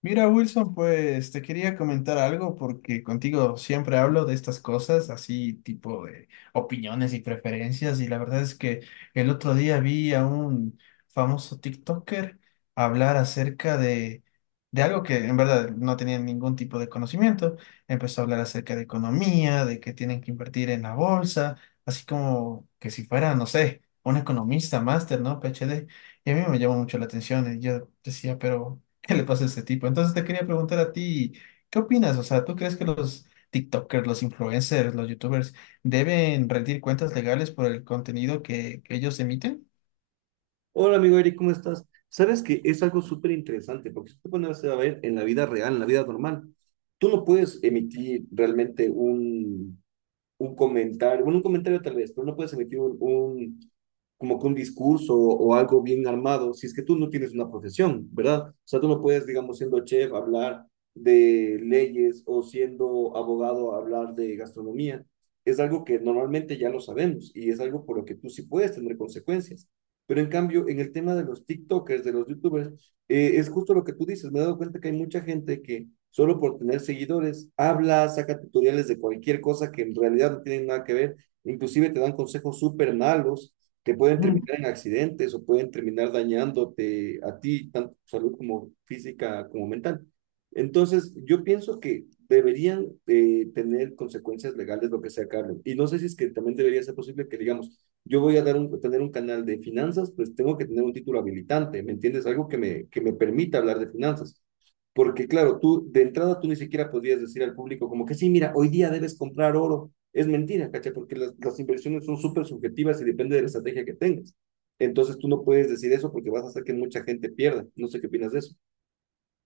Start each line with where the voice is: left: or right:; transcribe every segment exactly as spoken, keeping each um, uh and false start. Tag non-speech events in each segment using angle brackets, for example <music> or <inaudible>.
left: Mira, Wilson, pues te quería comentar algo porque contigo siempre hablo de estas cosas, así tipo de opiniones y preferencias, y la verdad es que el otro día vi a un famoso TikToker hablar acerca de, de algo que en verdad no tenía ningún tipo de conocimiento. Empezó a hablar acerca de economía, de que tienen que invertir en la bolsa, así como que si fuera, no sé, un economista, máster, ¿no? PhD. Y a mí me llamó mucho la atención y yo decía, pero... ¿Qué le pasa a este tipo? Entonces te quería preguntar a ti, ¿qué opinas? O sea, ¿tú crees que los TikTokers, los influencers, los YouTubers deben rendir cuentas legales por el contenido que, que ellos emiten?
right: Hola amigo Eric, ¿cómo estás? Sabes que es algo súper interesante, porque si te pones a ver en la vida real, en la vida normal, tú no puedes emitir realmente un, un comentario, bueno, un comentario tal vez, pero no puedes emitir un, un- como que un discurso o algo bien armado si es que tú no tienes una profesión, ¿verdad? O sea, tú no puedes, digamos, siendo chef, hablar de leyes o siendo abogado, hablar de gastronomía. Es algo que normalmente ya lo sabemos y es algo por lo que tú sí puedes tener consecuencias. Pero en cambio, en el tema de los TikTokers, de los YouTubers, eh, es justo lo que tú dices, me he dado cuenta que hay mucha gente que solo por tener seguidores habla, saca tutoriales de cualquier cosa que en realidad no tienen nada que ver, inclusive te dan consejos súper malos que pueden terminar en accidentes o pueden terminar dañándote a ti, tanto tu salud como física como mental. Entonces, yo pienso que deberían eh, tener consecuencias legales lo que sea, Carlos. Y no sé si es que también debería ser posible que, digamos, yo voy a dar un, tener un canal de finanzas, pues tengo que tener un título habilitante, ¿me entiendes? Algo que me, que me permita hablar de finanzas. Porque claro, tú de entrada tú ni siquiera podrías decir al público como que sí, mira, hoy día debes comprar oro. Es mentira, ¿cachai? Porque las, las inversiones son súper subjetivas y depende de la estrategia que tengas. Entonces tú no puedes decir eso porque vas a hacer que mucha gente pierda. No sé qué opinas de eso.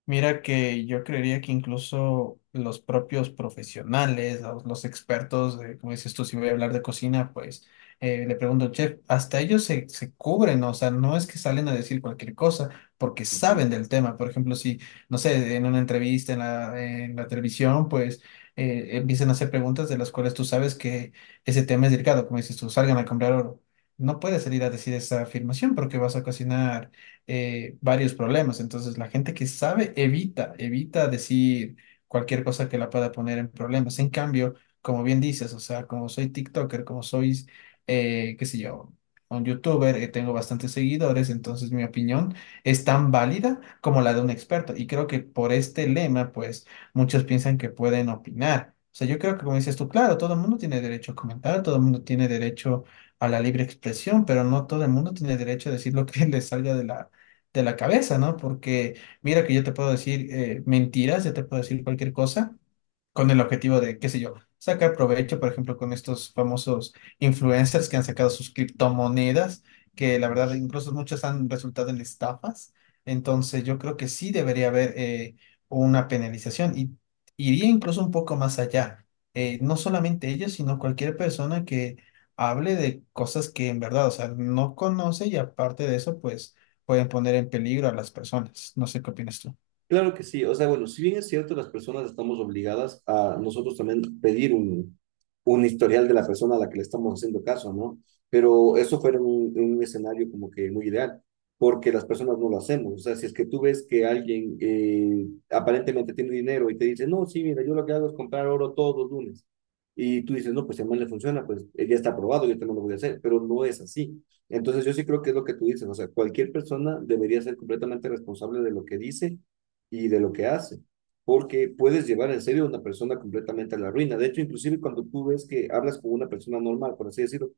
left: Mira que yo creería que incluso los propios profesionales, los, los expertos, de, como dices tú, si voy a hablar de cocina, pues eh, le pregunto, chef, hasta ellos se, se cubren, ¿no? O sea, no es que salen a decir cualquier cosa, porque
right: Ujú.
left: saben del tema. Por ejemplo, si, no sé, en una entrevista en la, en la televisión, pues eh, empiezan a hacer preguntas de las cuales tú sabes que ese tema es delicado, como dices tú, salgan a comprar oro. No puedes salir a decir esa afirmación porque vas a cocinar eh, varios problemas. Entonces, la gente que sabe evita, evita decir cualquier cosa que la pueda poner en problemas. En cambio, como bien dices, o sea, como soy TikToker, como sois, eh, qué sé yo, un YouTuber, eh, tengo bastantes seguidores, entonces mi opinión es tan válida como la de un experto. Y creo que por este lema, pues, muchos piensan que pueden opinar. O sea, yo creo que como dices tú, claro, todo el mundo tiene derecho a comentar, todo el mundo tiene derecho a la libre expresión, pero no todo el mundo tiene derecho a decir lo que <laughs> le salga de la, de la cabeza, ¿no? Porque mira que yo te puedo decir eh, mentiras, yo te puedo decir cualquier cosa con el objetivo de, qué sé yo, sacar provecho, por ejemplo, con estos famosos influencers que han sacado sus criptomonedas, que la verdad incluso muchas han resultado en estafas. Entonces yo creo que sí debería haber eh, una penalización y iría incluso un poco más allá. Eh, no solamente ellos, sino cualquier persona que hable de cosas que en verdad, o sea, no conoce y aparte de eso, pues pueden poner en peligro a las personas. No sé qué opinas tú.
right: Claro que sí, o sea, bueno, si bien es cierto, las personas estamos obligadas a nosotros también pedir un, un historial de la persona a la que le estamos haciendo caso, ¿no? Pero eso fuera un, un escenario como que muy ideal, porque las personas no lo hacemos, o sea, si es que tú ves que alguien eh, aparentemente tiene dinero y te dice, no, sí, mira, yo lo que hago es comprar oro todos los lunes, y tú dices, no, pues si a mí le funciona, pues eh, ya está aprobado, yo también lo voy a hacer, pero no es así. Entonces yo sí creo que es lo que tú dices, o sea, cualquier persona debería ser completamente responsable de lo que dice y de lo que hace, porque puedes llevar en serio a una persona completamente a la ruina. De hecho, inclusive cuando tú ves que hablas con una persona normal, por así decirlo,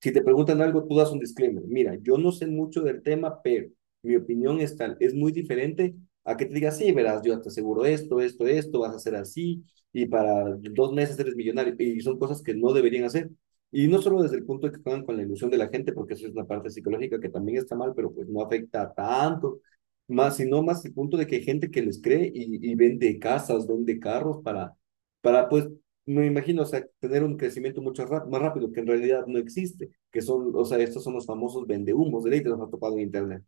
right: si te preguntan algo, tú das un disclaimer. Mira, yo no sé mucho del tema, pero mi opinión es tal, es muy diferente a que te digas, sí, verás, yo te aseguro esto, esto, esto, vas a hacer así, y para dos meses eres millonario, y son cosas que no deberían hacer. Y no solo desde el punto de que juegan con la ilusión de la gente, porque eso es una parte psicológica que también está mal, pero pues no afecta tanto más, sino más el punto de que hay gente que les cree y, y vende casas, vende carros para, para, pues, me imagino, o sea, tener un crecimiento mucho ra- más rápido que en realidad no existe, que son, o sea, estos son los famosos vendehumos de ley que los ha topado en internet.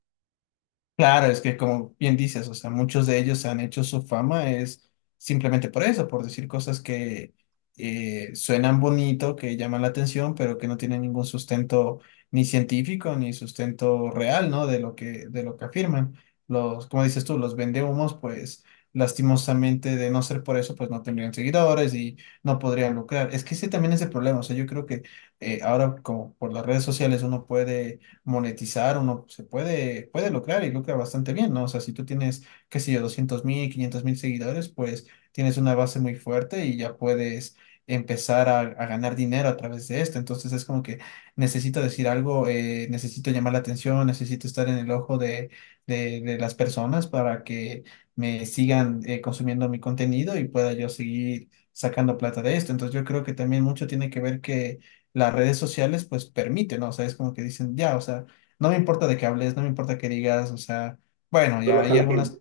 left: Claro, es que como bien dices, o sea, muchos de ellos han hecho su fama es simplemente por eso, por decir cosas que eh, suenan bonito, que llaman la atención, pero que no tienen ningún sustento ni científico ni sustento real, ¿no? De lo que de lo que afirman. Los, como dices tú, los vendehumos, pues lastimosamente de no ser por eso, pues no tendrían seguidores y no podrían lucrar. Es que ese también es el problema, o sea, yo creo que eh, ahora como por las redes sociales uno puede monetizar, uno se puede, puede lucrar y lucra bastante bien, ¿no? O sea, si tú tienes, qué sé yo, doscientos mil, quinientos mil seguidores, pues tienes una base muy fuerte y ya puedes empezar a, a ganar dinero a través de esto. Entonces es como que necesito decir algo, eh, necesito llamar la atención, necesito estar en el ojo de, de, de las personas para que me sigan eh, consumiendo mi contenido y pueda yo seguir sacando plata de esto. Entonces yo creo que también mucho tiene que ver que las redes sociales pues permiten, ¿no? O sea, es como que dicen, ya, o sea, no me importa de qué hables, no me importa qué digas, o sea, bueno,
right: Solo
left: ya hay
right: ojalá gente.
left: algunas,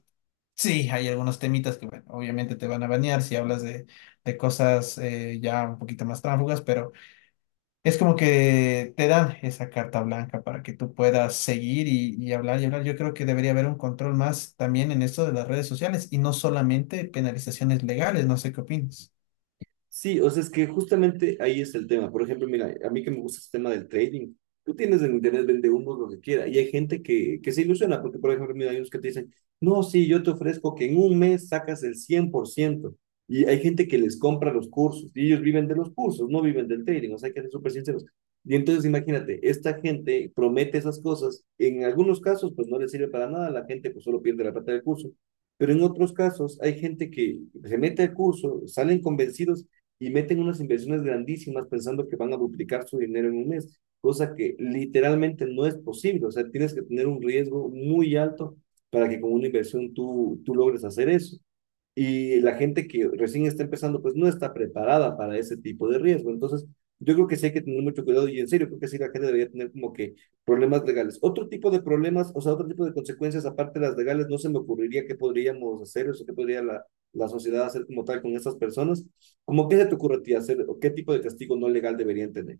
left: sí, hay algunos temitas que, bueno, obviamente te van a banear si hablas de, de cosas eh, ya un poquito más tráfugas, pero es como que te dan esa carta blanca para que tú puedas seguir y, y hablar y hablar. Yo creo que debería haber un control más también en esto de las redes sociales y no solamente penalizaciones legales, no sé qué opinas.
right: Sí, o sea, es que justamente ahí es el tema. Por ejemplo, mira, a mí que me gusta el tema del trading. Tú tienes en internet, vende humo, lo que quiera. Y hay gente que, que se ilusiona, porque, por ejemplo, mira, hay unos que te dicen, no, sí, yo te ofrezco que en un mes sacas el cien por ciento. Y hay gente que les compra los cursos. Y ellos viven de los cursos, no viven del trading. O sea, hay que ser súper sinceros. Y entonces, imagínate, esta gente promete esas cosas. En algunos casos, pues no les sirve para nada. La gente, pues solo pierde la plata del curso. Pero en otros casos, hay gente que se mete al curso, salen convencidos y meten unas inversiones grandísimas pensando que van a duplicar su dinero en un mes, cosa que literalmente no es posible. O sea, tienes que tener un riesgo muy alto para que con una inversión tú, tú logres hacer eso y la gente que recién está empezando, pues no está preparada para ese tipo de riesgo. Entonces, yo creo que sí hay que tener mucho cuidado y en serio, creo que sí la gente debería tener como que problemas legales. Otro tipo de problemas, o sea, otro tipo de consecuencias aparte de las legales, no se me ocurriría qué podríamos hacer, o sea, qué podría la, la sociedad hacer como tal con estas personas. ¿Cómo qué se te ocurre a ti hacer o qué tipo de castigo no legal deberían tener?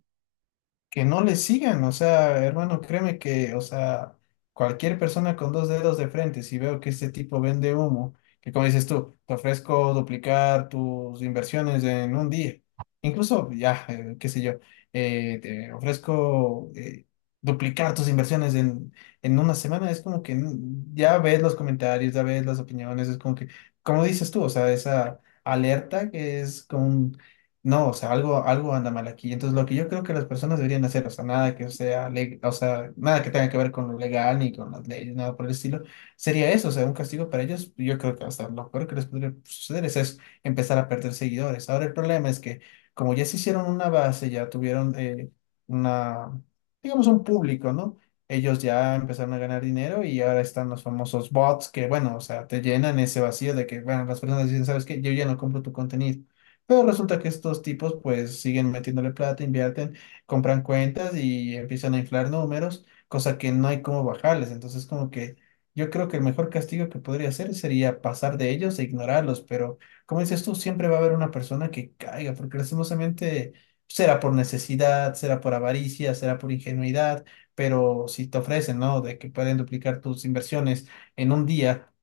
left: Que no le sigan, o sea, hermano, créeme que, o sea, cualquier persona con dos dedos de frente, si veo que este tipo vende humo, que como dices tú, te ofrezco duplicar tus inversiones en un día, incluso ya, eh, qué sé yo, eh, te ofrezco eh, duplicar tus inversiones en, en una semana, es como que mm, ya ves los comentarios, ya ves las opiniones, es como que, como dices tú, o sea, esa alerta que es como un no, o sea, algo, algo anda mal aquí. Entonces, lo que yo creo que las personas deberían hacer, o sea, nada que sea, le- o sea, nada que tenga que ver con lo legal ni con las leyes, nada por el estilo, sería eso, o sea, un castigo para ellos. Yo creo que hasta lo peor que les podría suceder es eso, empezar a perder seguidores. Ahora, el problema es que, como ya se hicieron una base, ya tuvieron eh, una, digamos, un público, ¿no? Ellos ya empezaron a ganar dinero y ahora están los famosos bots que, bueno, o sea, te llenan ese vacío de que, bueno, las personas dicen, ¿sabes qué? Yo ya no compro tu contenido. Pero resulta que estos tipos pues siguen metiéndole plata, invierten, compran cuentas y empiezan a inflar números, cosa que no hay cómo bajarles. Entonces como que yo creo que el mejor castigo que podría hacer sería pasar de ellos e ignorarlos. Pero como dices tú, siempre va a haber una persona que caiga, porque lastimosamente será por necesidad, será por avaricia, será por ingenuidad, pero si te ofrecen, ¿no? De que pueden duplicar tus inversiones en un día.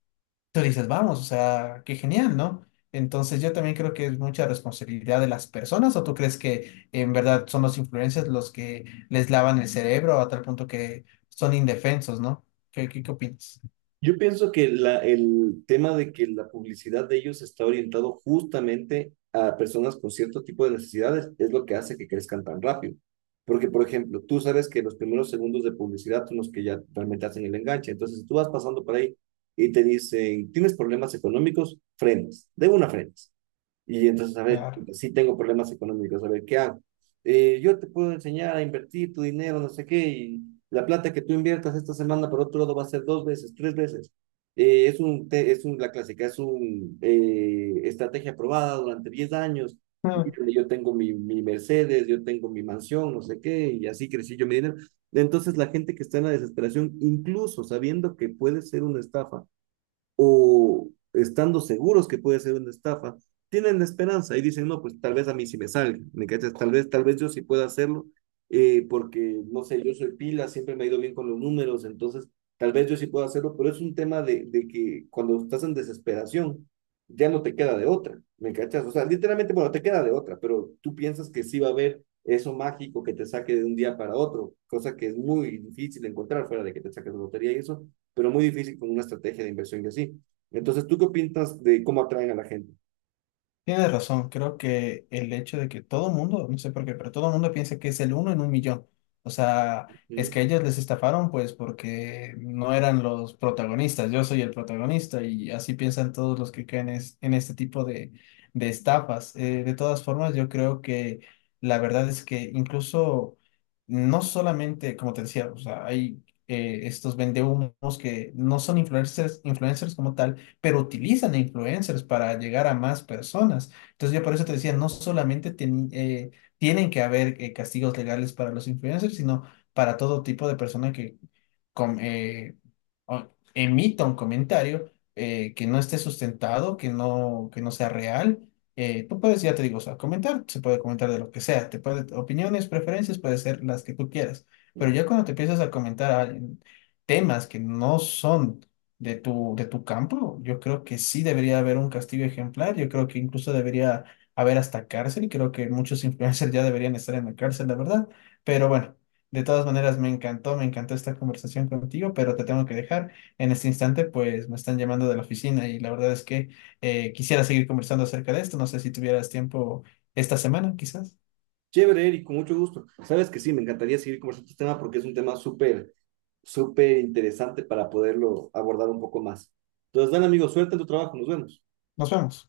left: Tú dices, vamos, o sea, qué genial, ¿no? Entonces yo también creo que es mucha responsabilidad de las personas. ¿O tú crees que en verdad son los influencers los que les lavan el cerebro a tal punto que son indefensos, ¿no? ¿Qué, qué, qué opinas?
right: Yo pienso que la- el tema de que la publicidad de ellos está orientado justamente a personas con cierto tipo de necesidades es lo que hace que crezcan tan rápido. Porque, por ejemplo, tú sabes que los primeros segundos de publicidad son los que ya realmente hacen el enganche. Entonces, si tú vas pasando por ahí y te dicen, ¿tienes problemas económicos? Frenas, de una frenas. Y entonces, a ver,
left: Claro.
right: pues, sí tengo problemas económicos, a ver, ¿qué hago? Eh, yo te puedo enseñar a invertir tu dinero, no sé qué, y la plata que tú inviertas esta semana, por otro lado, va a ser dos veces, tres veces. Eh, es un, te- es un, la clásica, es un eh, estrategia probada durante diez años.
left: <laughs>
right: Mírale, yo tengo mi, mi Mercedes, yo tengo mi mansión, no sé qué, y así crecí yo mi dinero. Entonces, la gente que está en la desesperación, incluso sabiendo que puede ser una estafa, o estando seguros que puede ser una estafa, tienen la esperanza y dicen, no, pues tal vez a mí sí me salga, ¿me cachas? Tal vez, tal vez yo sí pueda hacerlo, eh, porque, no sé, yo soy pila, siempre me ha ido bien con los números, entonces tal vez yo sí pueda hacerlo, pero es un tema de, de que cuando estás en desesperación, ya no te queda de otra, ¿me cachas? O sea, literalmente, bueno, te queda de otra, pero tú piensas que sí va a haber eso mágico que te saque de un día para otro, cosa que es muy difícil encontrar fuera de que te saques de lotería y eso, pero muy difícil con una estrategia de inversión y así. Entonces, ¿tú qué opinas de cómo atraen a la gente?
left: Tienes razón, creo que el hecho de que todo el mundo, no sé por qué, pero todo el mundo piensa que es el uno en un millón. O sea, es
right: Mm,
left: que ellos les estafaron pues porque no eran los protagonistas, yo soy el protagonista y así piensan todos los que caen es- en este tipo de, de estafas. Eh, de todas formas, yo creo que la verdad es que incluso no solamente, como te decía, o sea, hay eh, estos vendehumos que no son influencers, influencers, como tal pero utilizan a influencers para llegar a más personas. Entonces yo por eso te decía, no solamente teni- eh, tienen que haber eh, castigos legales para los influencers, sino para todo tipo de persona que com- eh, o- emita un comentario eh, que no esté sustentado, que no, que no sea real, eh, tú puedes, ya te digo, o sea, comentar, se puede comentar de lo que sea, te puede, opiniones, preferencias, puede ser las que tú quieras, pero
right: mm.
left: ya cuando te empiezas a comentar a- en temas que no son de tu, de tu campo, yo creo que sí debería haber un castigo ejemplar, yo creo que incluso debería haber hasta cárcel, y creo que muchos <laughs> influencers ya deberían estar en la cárcel, la verdad, pero bueno. De todas maneras, me encantó, me encantó esta conversación contigo, pero te tengo que dejar. En este instante, pues me están llamando de la oficina y la verdad es que eh, quisiera seguir conversando acerca de esto. No sé si tuvieras tiempo esta semana, quizás.
right: Chévere, Eric, con mucho gusto. Sabes que sí, me encantaría seguir conversando este tema porque es un tema súper, súper interesante para poderlo abordar un poco más. Entonces, dan amigos, suerte en tu trabajo, nos vemos.
left: Nos vemos.